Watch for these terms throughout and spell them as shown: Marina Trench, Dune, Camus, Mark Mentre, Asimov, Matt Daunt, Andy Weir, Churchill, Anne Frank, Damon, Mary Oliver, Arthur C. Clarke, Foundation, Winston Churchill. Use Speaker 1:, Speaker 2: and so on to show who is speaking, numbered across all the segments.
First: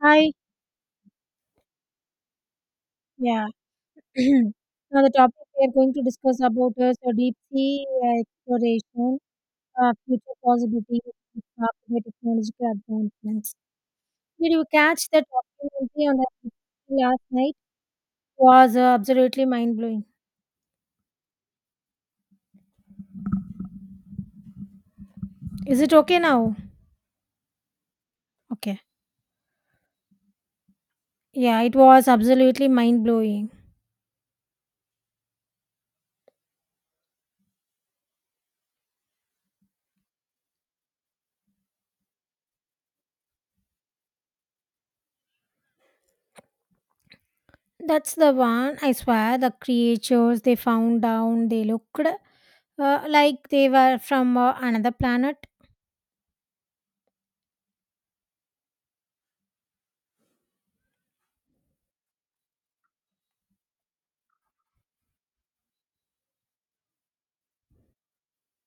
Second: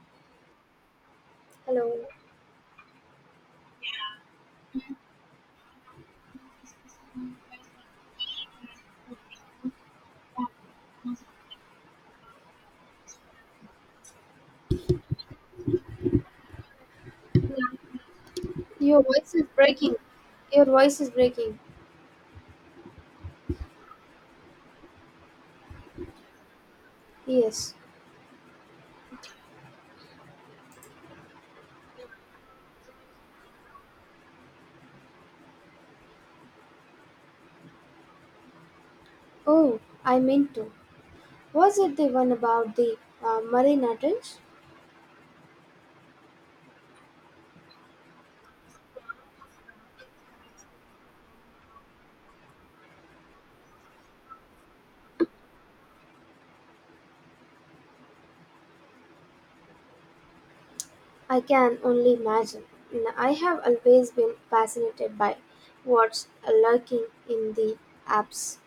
Speaker 1: Hi,
Speaker 2: Hello.
Speaker 1: yeah. Now the topic we are going to discuss about is deep sea exploration, future possibilities, and by technological advancements. Did you catch that documentary on the last night? Was
Speaker 2: Your voice
Speaker 1: absolutely
Speaker 2: is
Speaker 1: mind
Speaker 2: breaking.
Speaker 1: blowing.
Speaker 2: Your voice is breaking.
Speaker 1: Is it okay now?
Speaker 2: Yes.
Speaker 1: Okay. Yeah, it was absolutely mind blowing.
Speaker 2: Oh, I meant to. Was it the one about the Marina Trench?
Speaker 1: That's the one. I swear, the creatures they found down, they looked like they were from another planet.
Speaker 2: I can only imagine. I have always been fascinated by what's lurking in the apps.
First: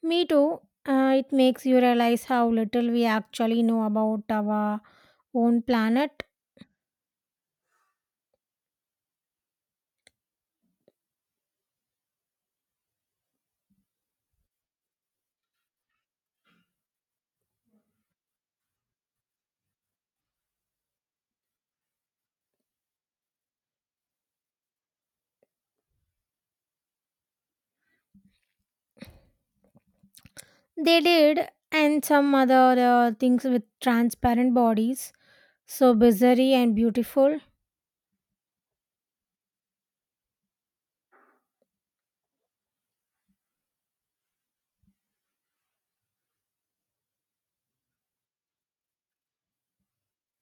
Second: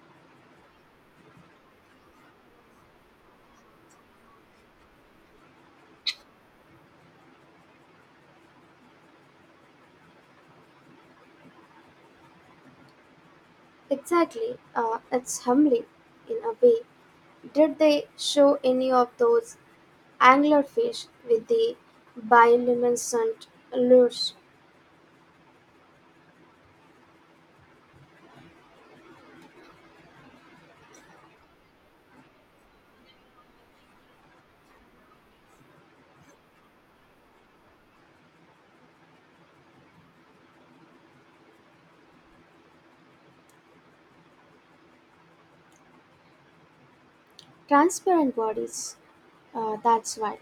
Speaker 1: Me too. It makes you realize how little we actually know about our own planet.
Speaker 2: Exactly. It's humbling in a way. Did they show any of those anglerfish with the bioluminescent lures?
Speaker 1: They did, and some other things with transparent bodies. So bizarre and beautiful.
Speaker 2: Transparent bodies, that's why.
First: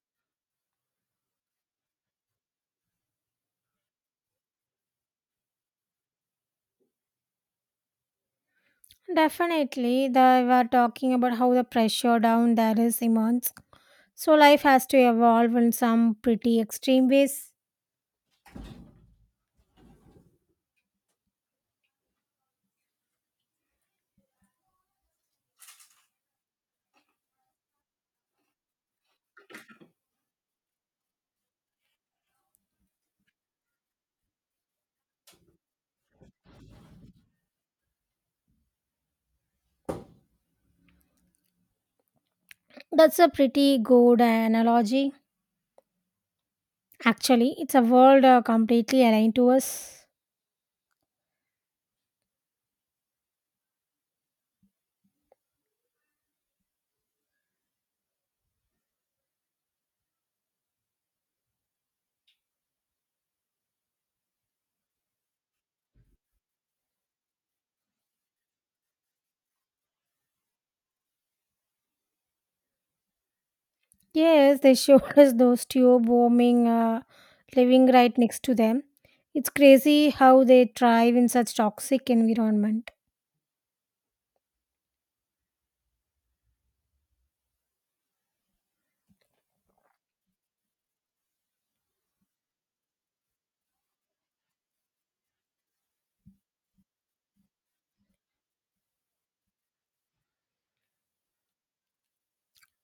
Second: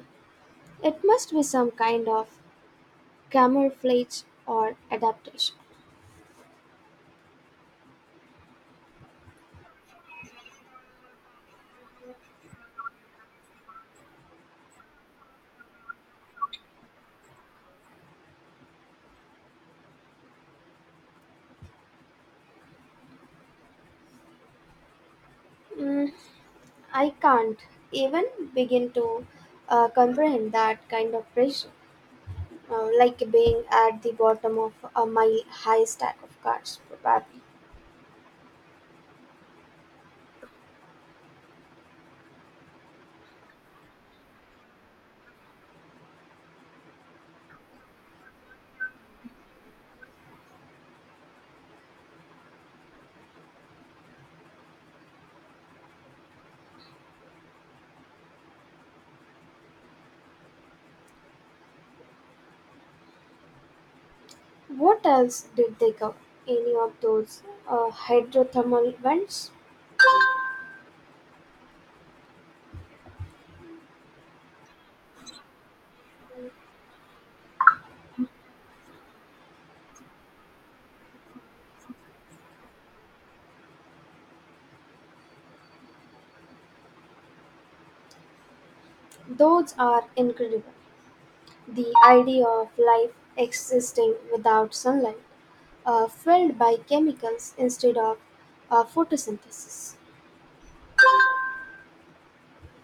Speaker 2: It must be some kind of camouflage or adaptation.
Speaker 1: Definitely, they were talking about how the pressure down there is immense. So life has to evolve in some pretty extreme ways.
Speaker 2: Mm, I can't even begin to comprehend that kind of pressure, like being at the bottom of a mile high stack of cards, probably.
Speaker 1: That's a pretty good analogy. Actually, it's a world completely aligned to us.
Speaker 2: What else did they cover? Any of those hydrothermal vents?
Speaker 1: Yes, they showed us those tube warming living right next to them. It's crazy how they thrive in such toxic environment.
Speaker 2: Those are incredible. The idea of life existing without sunlight, filled by chemicals instead of photosynthesis.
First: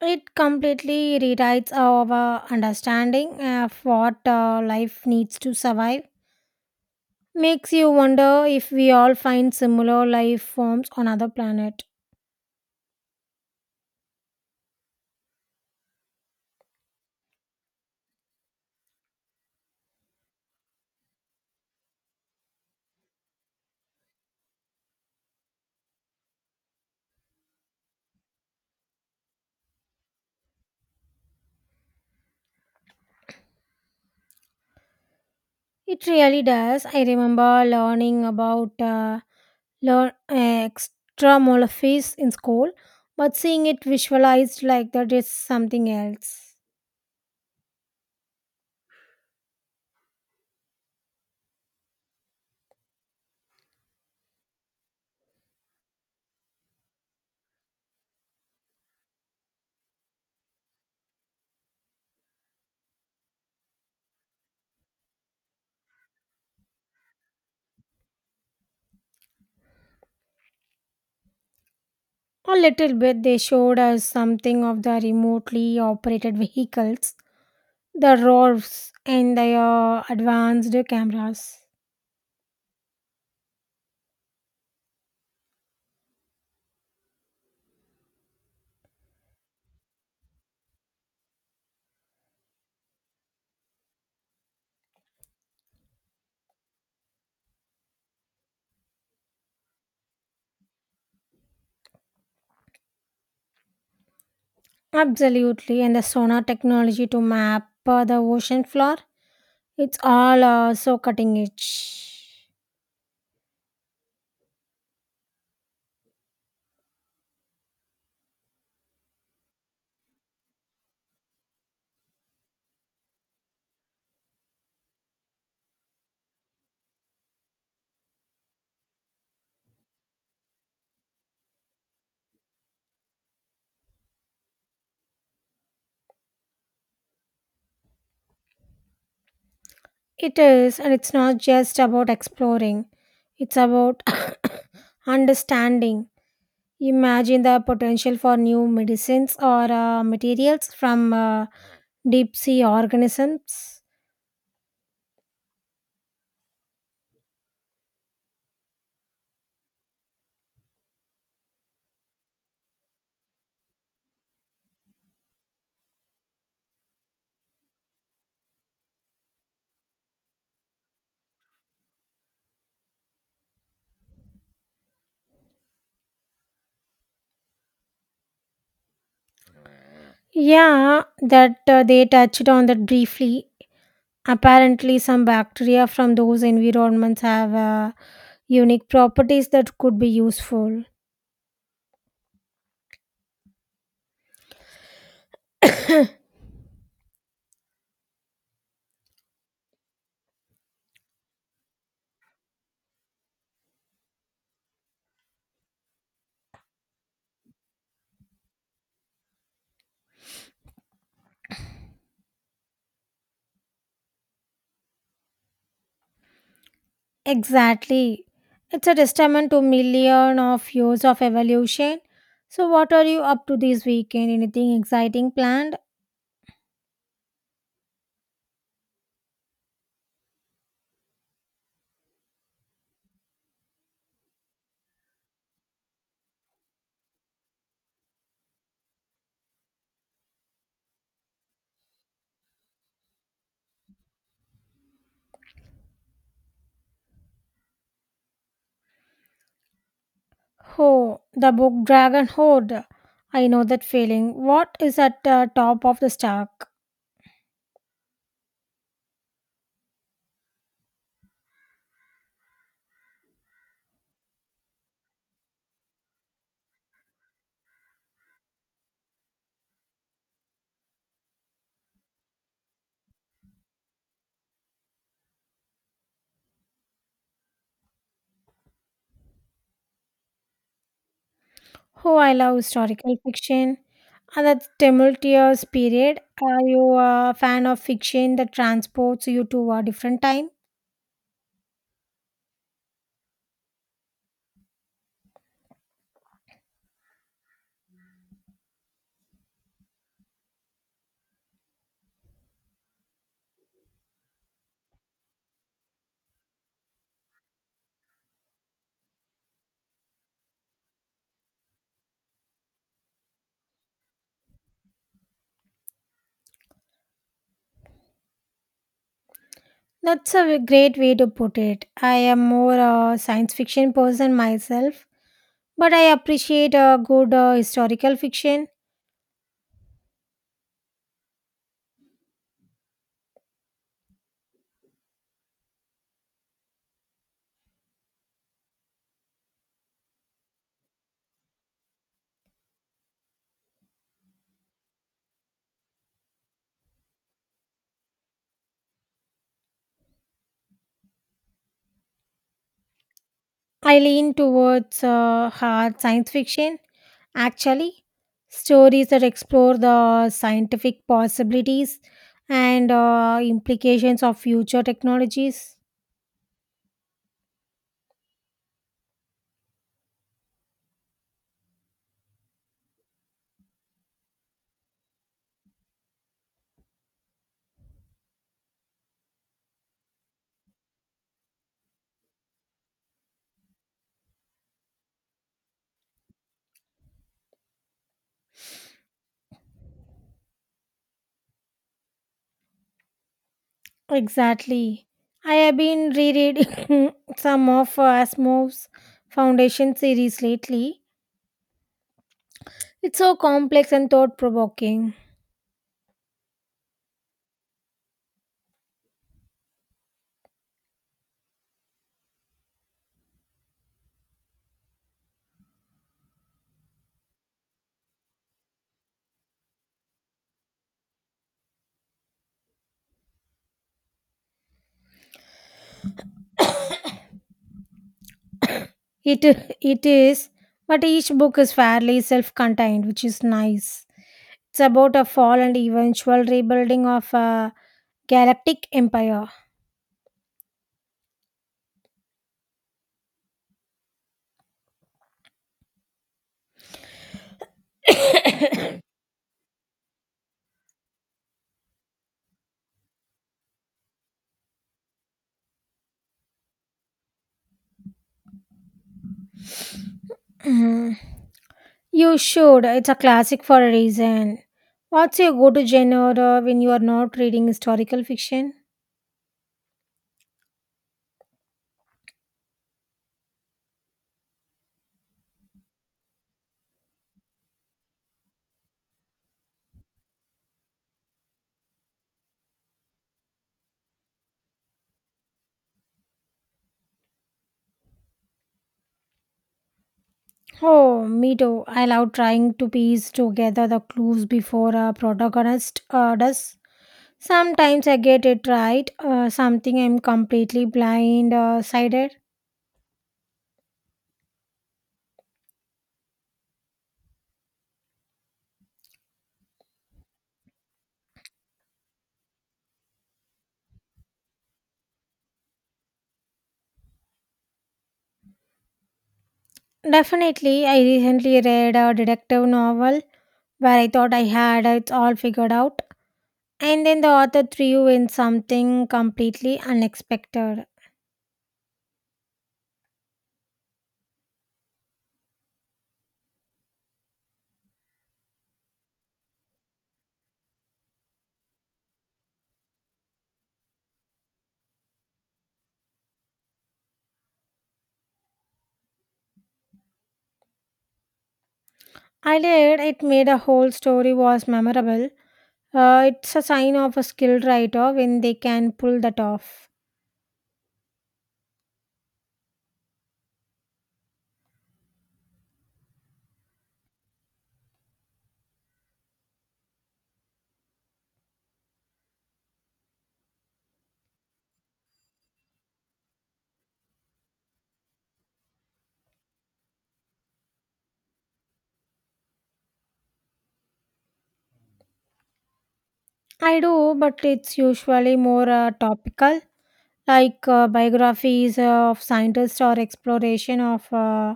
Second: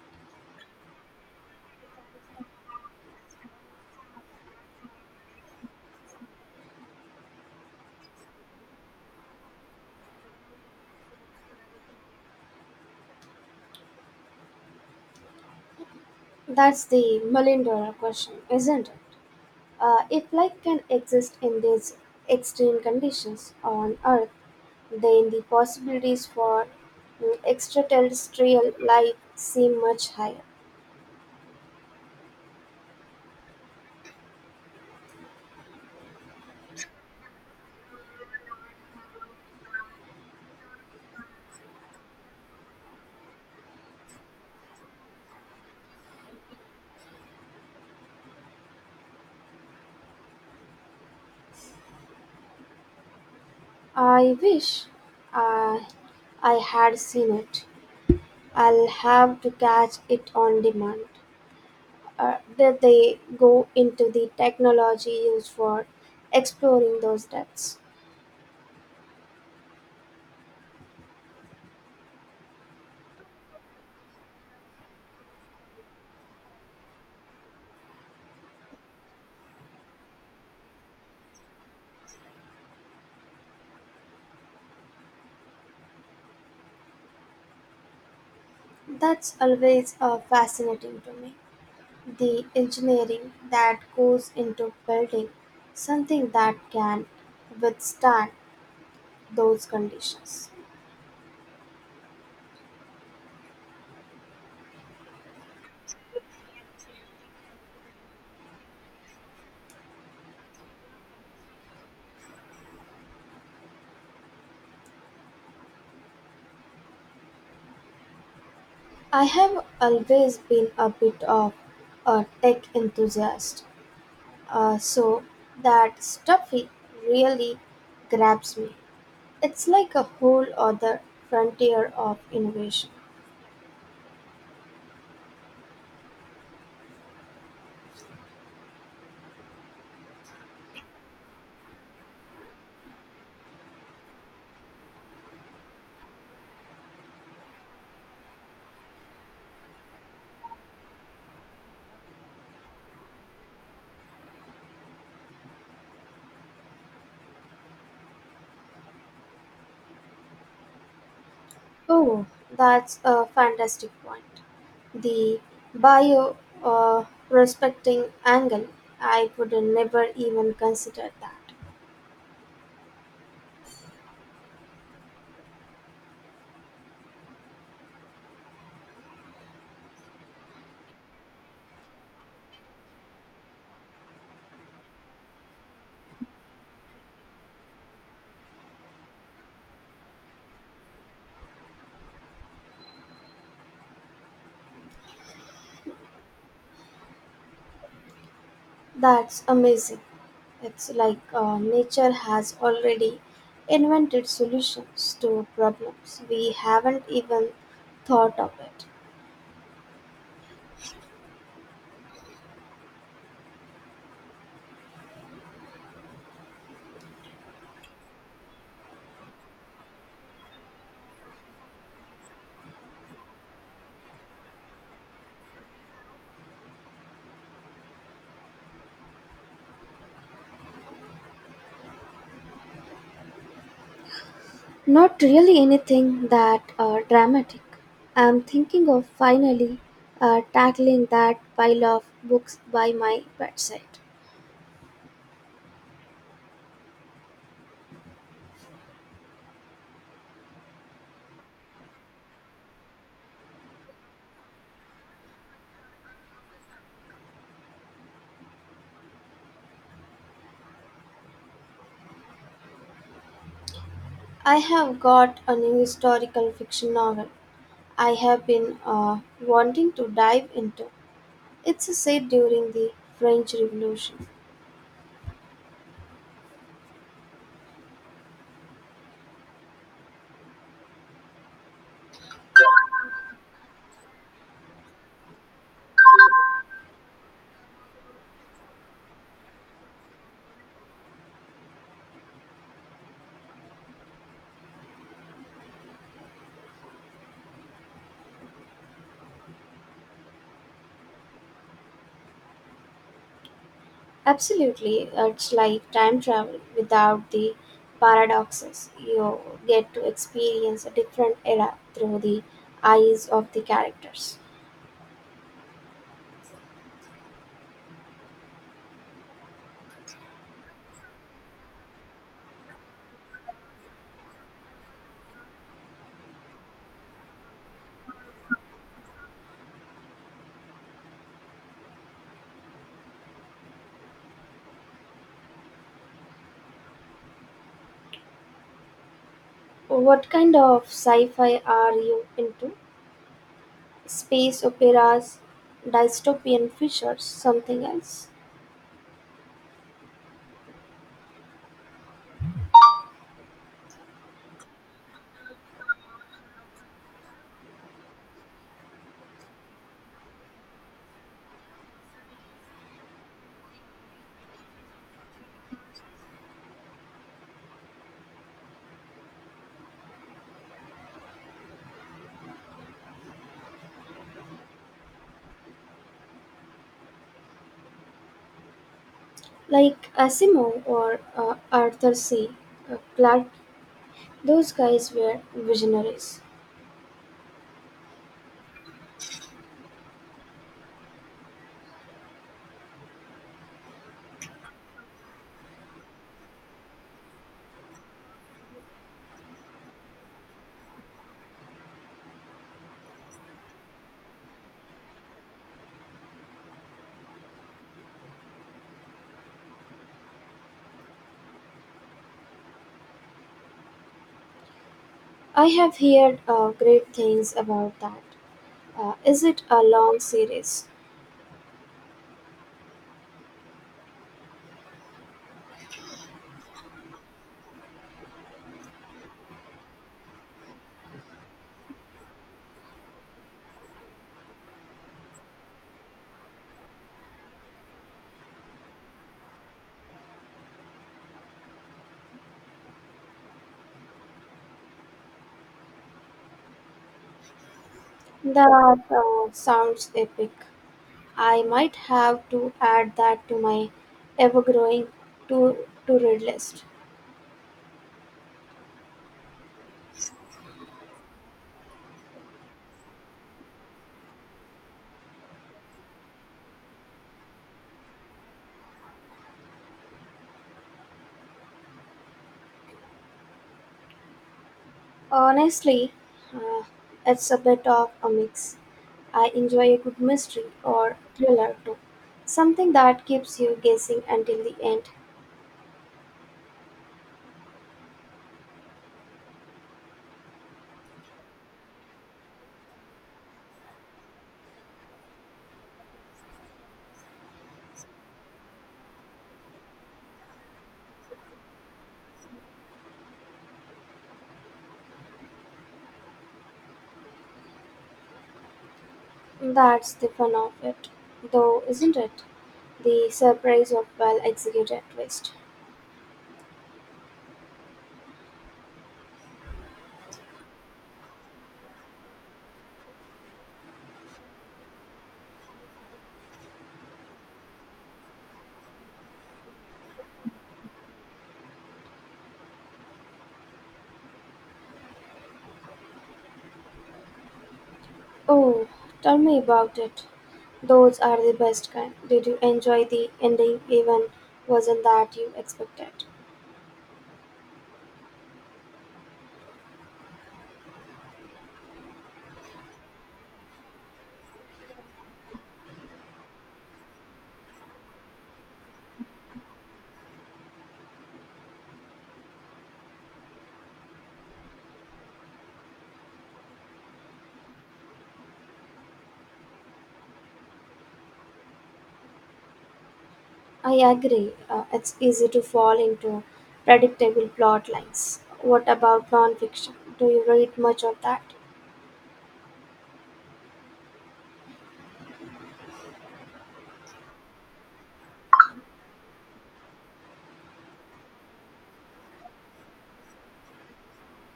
Speaker 1: It completely rewrites our understanding of what life needs to survive. Makes you wonder if we all find similar life forms on other planet.
Speaker 2: That's the million dollar question, isn't it? If life can exist in these extreme conditions on Earth, then the possibilities for extraterrestrial life seem much higher.
Speaker 1: It really does. I remember learning about learn extramural fish in school, but seeing it visualized like that is something else.
Speaker 2: I wish I, I had seen it. I'll have to catch it on demand. Did they go into the technology used for exploring those depths?
Speaker 1: A little bit they showed us something of the remotely operated vehicles, the ROVs and the advanced cameras.
Speaker 2: That's always fascinating to me. The engineering that goes into building something that can withstand those conditions.
Speaker 1: Absolutely, and the sonar technology to map the ocean floor. It's all so cutting edge.
Speaker 2: I have always been a bit of a tech enthusiast, so that stuffy really grabs me. It's like a whole other frontier of innovation.
Speaker 1: It is, and it's not just about exploring, it's about understanding. Imagine the potential for new medicines or materials from deep sea organisms.
Speaker 2: Oh, that's a fantastic point. The bio respecting angle, I would never even consider that.
Speaker 1: Yeah, that they touched on that briefly. Apparently, some bacteria from those environments have unique properties that could be useful.
Speaker 2: That's amazing. It's like nature has already invented solutions to problems we haven't even thought of it.
Speaker 1: Exactly. It's a testament to million of years of evolution. So what are you up to this weekend? Anything exciting planned?
Speaker 2: Not really anything that dramatic. I'm thinking of finally tackling that pile of books by my bedside.
Speaker 1: Oh, the book Dragon Horde. I know that feeling. What is at the top of the stack?
Speaker 2: I have got a new historical fiction novel I have been wanting to dive into. It's set during the French Revolution.
Speaker 1: Oh, I love historical fiction. And that tumultuous period. Are you a fan of fiction that transports you to a different time?
Speaker 2: Absolutely, it's like time travel without the paradoxes. You get to experience a different era through the eyes of the characters.
Speaker 1: That's a great way to put it. I am more a science fiction person myself. But I appreciate a good historical fiction.
Speaker 2: What kind of sci fi are you into? Space operas, dystopian features, something else?
Speaker 1: I lean towards hard science fiction, actually. Stories that explore the scientific possibilities and implications of future technologies.
Speaker 2: Like Asimov or Arthur C. Clarke, those guys were visionaries.
Speaker 1: Exactly. I have been rereading some of Asimov's Foundation series lately. It's so complex and thought provoking.
Speaker 2: I have heard great things about that. Is it a long series?
Speaker 1: It it is, but each book is fairly self-contained, which is nice. It's about a fall and eventual rebuilding of a galactic empire.
Speaker 2: That sounds epic. I might have to add that to my ever growing to to read list.
Speaker 1: Mhm. You should. It's a classic for a reason. What's your go-to genre when you are not reading historical fiction?
Speaker 2: Honestly, uh, it's a bit of a mix. I enjoy a good mystery or thriller too. Something that keeps you guessing until the end.
Speaker 1: Oh, me too. I love trying to piece together the clues before a protagonist does. Sometimes I get it right, something I'm completely blind sided.
Speaker 2: That's the fun of it, though, isn't it? The surprise of well executed twist.
Speaker 1: Definitely, I recently read a detective novel where I thought I had it all figured out, and then the author threw in something completely unexpected.
Speaker 2: Oh, tell me about it. Those are the best kind. Did you enjoy the ending even wasn't that you expected?
Speaker 1: I did, it made a whole story was memorable. It's a sign of a skilled writer when they can pull that off.
Speaker 2: I agree. It's easy to fall into predictable plot lines. What about nonfiction? Do you read much of that?
Speaker 1: I do, but it's usually more topical, like biographies of scientists or exploration of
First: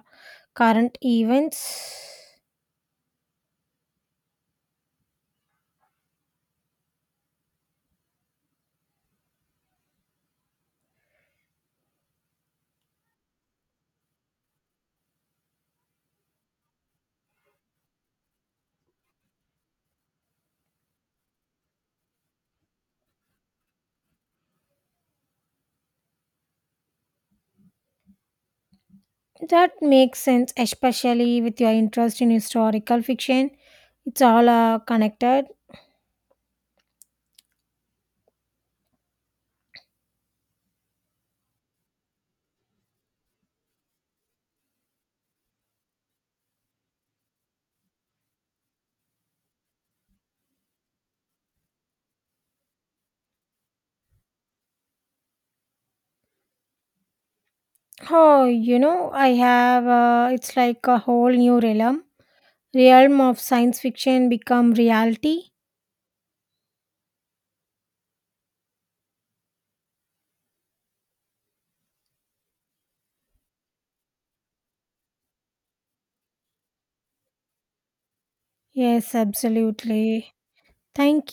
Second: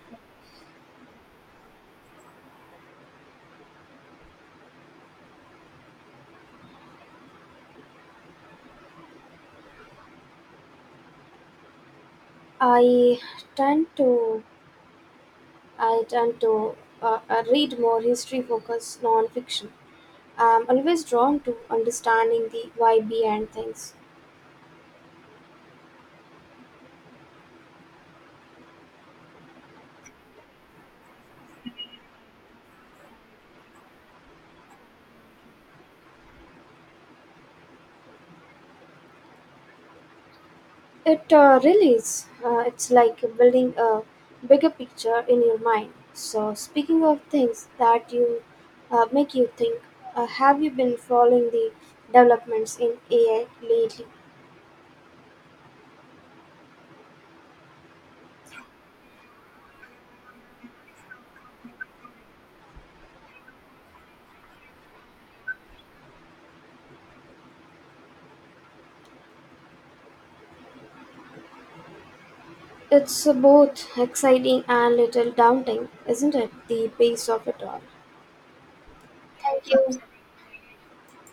Speaker 1: current events.
Speaker 2: I tend to I tend to read more history-focused nonfiction. I'm always drawn to understanding the why behind things.
Speaker 1: That makes sense, especially with your interest in historical fiction. It's all connected.
Speaker 2: It really is. It's like building a bigger picture in your mind. So, speaking of things that you make you think, have you been following the developments in AI lately?
Speaker 1: Oh, you know, I have. It's like a whole realm of science fiction become reality.
Speaker 2: It's both exciting and little daunting, isn't it? The pace of it all.
Speaker 1: Yes,
Speaker 2: Thank you.
Speaker 1: absolutely. Thank